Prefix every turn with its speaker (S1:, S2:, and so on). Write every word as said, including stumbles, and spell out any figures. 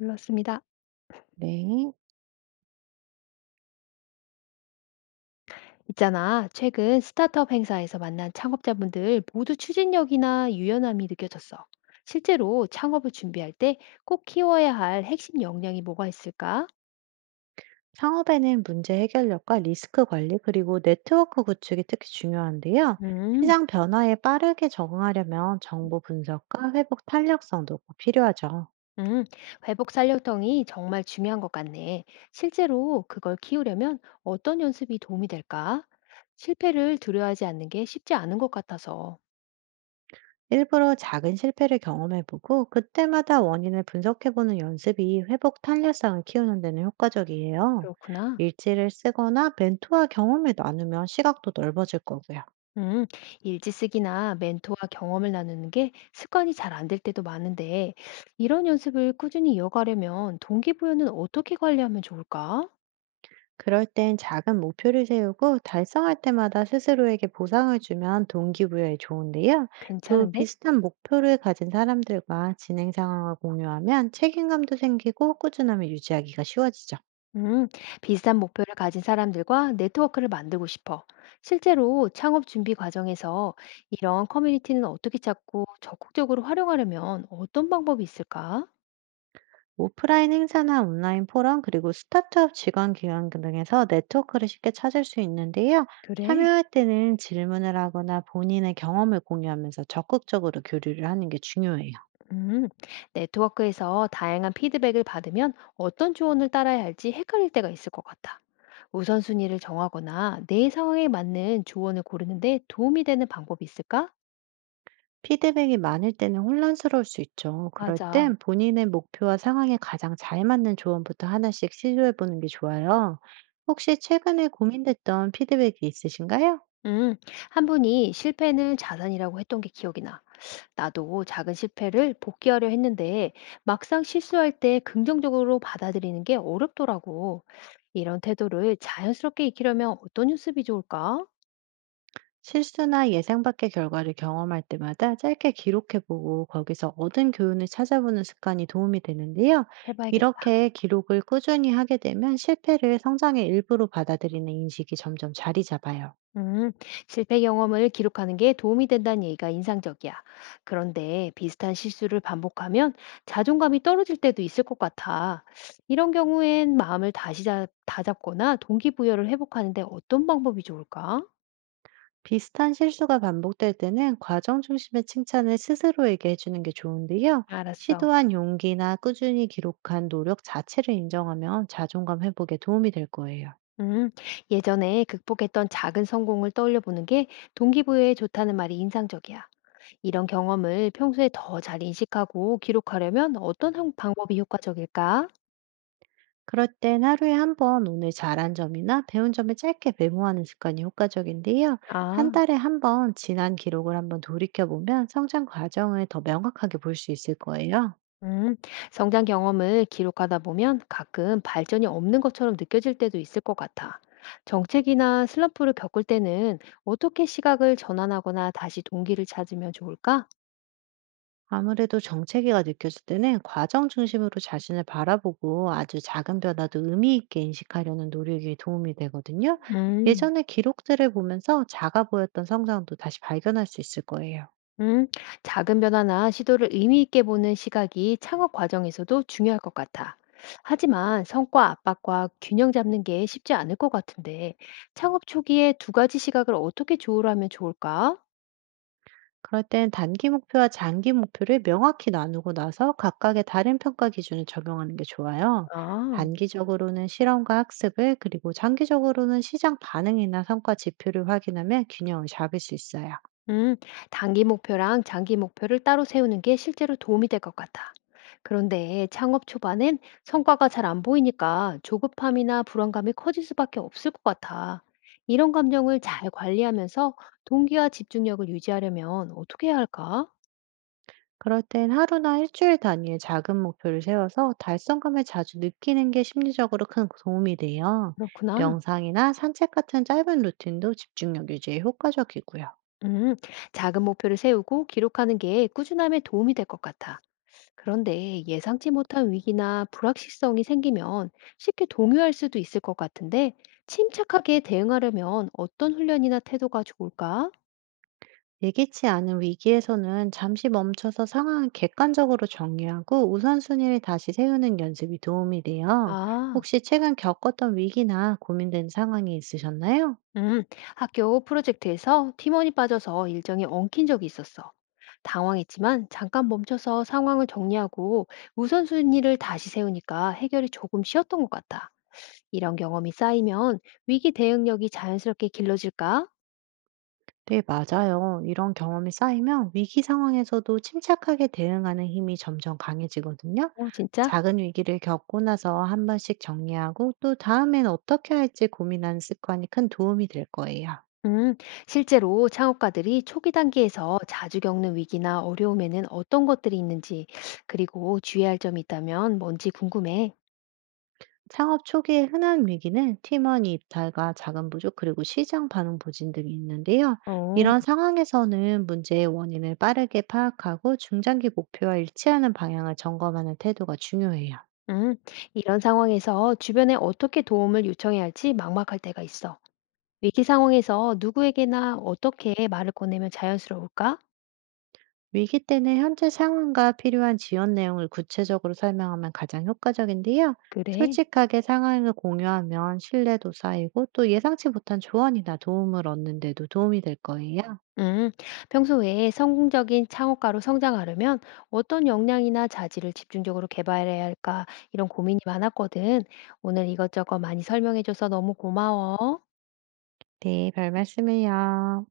S1: 눌렀습니다.
S2: 네.
S1: 있잖아. 최근 스타트업 행사에서 만난 창업자분들 모두 추진력이나 유연함이 느껴졌어. 실제로 창업을 준비할 때 꼭 키워야 할 핵심 역량이 뭐가 있을까?
S2: 창업에는 문제 해결력과 리스크 관리, 그리고 네트워크 구축이 특히 중요한데요.
S1: 음,
S2: 시장 변화에 빠르게 적응하려면 정보 분석과 회복 탄력성도 꼭 필요하죠.
S1: 음, 회복 살려통이 정말 중요한 것 같네. 실제로 그걸 키우려면 어떤 연습이 도움이 될까? 실패를 두려워하지 않는 게 쉽지 않은 것 같아서.
S2: 일부러 작은 실패를 경험해보고 그때마다 원인을 분석해보는 연습이 회복 탄력성을 키우는 데는 효과적이에요.
S1: 그렇구나.
S2: 일지를 쓰거나 멘토와 경험을 나누면 시각도 넓어질 거고요.
S1: 음, 일지 쓰기나 멘토와 경험을 나누는 게 습관이 잘 안 될 때도 많은데, 이런 연습을 꾸준히 이어가려면 동기부여는 어떻게 관리하면 좋을까?
S2: 그럴 땐 작은 목표를 세우고 달성할 때마다 스스로에게 보상을 주면 동기부여에 좋은데요. 또
S1: 괜찮은데?
S2: 비슷한 목표를 가진 사람들과 진행 상황을 공유하면 책임감도 생기고 꾸준함을 유지하기가 쉬워지죠.
S1: 음, 비슷한 목표를 가진 사람들과 네트워크를 만들고 싶어. 실제로 창업 준비 과정에서 이런 커뮤니티는 어떻게 찾고 적극적으로 활용하려면 어떤 방법이 있을까?
S2: 오프라인 행사나 온라인 포럼, 그리고 스타트업 직원 기관 등에서 네트워크를 쉽게 찾을 수 있는데요.
S1: 그래.
S2: 참여할 때는 질문을 하거나 본인의 경험을 공유하면서 적극적으로 교류를 하는 게 중요해요.
S1: 음, 네트워크에서 다양한 피드백을 받으면 어떤 조언을 따라야 할지 헷갈릴 때가 있을 것 같아. 우선순위를 정하거나 내 상황에 맞는 조언을 고르는데 도움이 되는 방법이 있을까?
S2: 피드백이 많을 때는 혼란스러울 수 있죠. 그럴
S1: 맞아.
S2: 땐 본인의 목표와 상황에 가장 잘 맞는 조언부터 하나씩 시도해 보는 게 좋아요. 혹시 최근에 고민됐던 피드백이 있으신가요?
S1: 음, 한 분이 실패는 자산이라고 했던 게 기억이 나. 나도 작은 실패를 복귀하려 했는데 막상 실수할 때 긍정적으로 받아들이는 게 어렵더라고. 이런 태도를 자연스럽게 익히려면 어떤 연습이 좋을까?
S2: 실수나 예상 밖의 결과를 경험할 때마다 짧게 기록해 보고, 거기서 얻은 교훈을 찾아보는 습관이 도움이 되는데요.
S1: 해봐야겠다.
S2: 이렇게 기록을 꾸준히 하게 되면 실패를 성장의 일부로 받아들이는 인식이 점점 자리 잡아요.
S1: 음, 실패 경험을 기록하는 게 도움이 된다는 얘기가 인상적이야. 그런데 비슷한 실수를 반복하면 자존감이 떨어질 때도 있을 것 같아. 이런 경우엔 마음을 다시 잡, 다잡거나 동기부여를 회복하는데 어떤 방법이 좋을까?
S2: 비슷한 실수가 반복될 때는 과정 중심의 칭찬을 스스로에게 해주는 게 좋은데요.
S1: 알았어.
S2: 시도한 용기나 꾸준히 기록한 노력 자체를 인정하면 자존감 회복에 도움이 될 거예요.
S1: 음, 예전에 극복했던 작은 성공을 떠올려 보는 게 동기부여에 좋다는 말이 인상적이야. 이런 경험을 평소에 더 잘 인식하고 기록하려면 어떤 형- 방법이 효과적일까?
S2: 그럴 땐 하루에 한번 오늘 잘한 점이나 배운 점을 짧게 메모하는 습관이 효과적인데요. 한
S1: 아.
S2: 달에 한번 지난 기록을 한번 돌이켜보면 성장 과정을 더 명확하게 볼 수 있을 거예요.
S1: 음, 성장 경험을 기록하다 보면 가끔 발전이 없는 것처럼 느껴질 때도 있을 것 같아. 정책이나 슬럼프를 겪을 때는 어떻게 시각을 전환하거나 다시 동기를 찾으면 좋을까?
S2: 아무래도 정체기가 느껴질 때는 과정 중심으로 자신을 바라보고, 아주 작은 변화도 의미 있게 인식하려는 노력이 도움이 되거든요.
S1: 음,
S2: 예전의 기록들을 보면서 작아 보였던 성장도 다시 발견할 수 있을 거예요.
S1: 음, 작은 변화나 시도를 의미 있게 보는 시각이 창업 과정에서도 중요할 것 같아. 하지만 성과 압박과 균형 잡는 게 쉽지 않을 것 같은데, 창업 초기에 두 가지 시각을 어떻게 조율하면 좋을까?
S2: 그럴 땐 단기 목표와 장기 목표를 명확히 나누고 나서 각각의 다른 평가 기준을 적용하는 게 좋아요.
S1: 아.
S2: 단기적으로는 실험과 학습을, 그리고 장기적으로는 시장 반응이나 성과 지표를 확인하면 균형을 잡을 수 있어요.
S1: 음, 단기 목표랑 장기 목표를 따로 세우는 게 실제로 도움이 될 것 같아. 그런데 창업 초반엔 성과가 잘 안 보이니까 조급함이나 불안감이 커질 수밖에 없을 것 같아. 이런 감정을 잘 관리하면서 동기와 집중력을 유지하려면 어떻게 해야 할까?
S2: 그럴 땐 하루나 일주일 단위의 작은 목표를 세워서 달성감을 자주 느끼는 게 심리적으로 큰 도움이 돼요.
S1: 그렇구나.
S2: 명상이나 산책 같은 짧은 루틴도 집중력 유지에 효과적이고요.
S1: 음, 작은 목표를 세우고 기록하는 게 꾸준함에 도움이 될 것 같아. 그런데 예상치 못한 위기나 불확실성이 생기면 쉽게 동요할 수도 있을 것 같은데, 침착하게 대응하려면 어떤 훈련이나 태도가 좋을까?
S2: 예기치 않은 위기에서는 잠시 멈춰서 상황을 객관적으로 정리하고 우선순위를 다시 세우는 연습이 도움이 돼요.
S1: 아,
S2: 혹시 최근 겪었던 위기나 고민된 상황이 있으셨나요?
S1: 음, 학교 프로젝트에서 팀원이 빠져서 일정이 엉킨 적이 있었어. 당황했지만 잠깐 멈춰서 상황을 정리하고 우선순위를 다시 세우니까 해결이 조금 쉬웠던 것 같아. 이런 경험이 쌓이면 위기 대응력이 자연스럽게 길러질까?
S2: 네, 맞아요. 이런 경험이 쌓이면 위기 상황에서도 침착하게 대응하는 힘이 점점 강해지거든요.
S1: 어, 진짜?
S2: 작은 위기를 겪고 나서 한 번씩 정리하고, 또 다음엔 어떻게 할지 고민하는 습관이 큰 도움이 될 거예요.
S1: 음, 실제로 창업가들이 초기 단계에서 자주 겪는 위기나 어려움에는 어떤 것들이 있는지, 그리고 주의할 점이 있다면 뭔지 궁금해.
S2: 창업 초기의 흔한 위기는 팀원 이탈과 자금 부족, 그리고 시장 반응 부진 등이 있는데요.
S1: 어,
S2: 이런 상황에서는 문제의 원인을 빠르게 파악하고 중장기 목표와 일치하는 방향을 점검하는 태도가 중요해요.
S1: 음, 이런 상황에서 주변에 어떻게 도움을 요청해야 할지 막막할 때가 있어. 위기 상황에서 누구에게나 어떻게 말을 꺼내면 자연스러울까?
S2: 위기 때는 현재 상황과 필요한 지원 내용을 구체적으로 설명하면 가장 효과적인데요.
S1: 그래.
S2: 솔직하게 상황을 공유하면 신뢰도 쌓이고, 또 예상치 못한 조언이나 도움을 얻는 데도 도움이 될 거예요.
S1: 음, 평소에 성공적인 창업가로 성장하려면 어떤 역량이나 자질을 집중적으로 개발해야 할까 이런 고민이 많았거든. 오늘 이것저것 많이 설명해줘서 너무 고마워.
S2: 네, 별 말씀을요.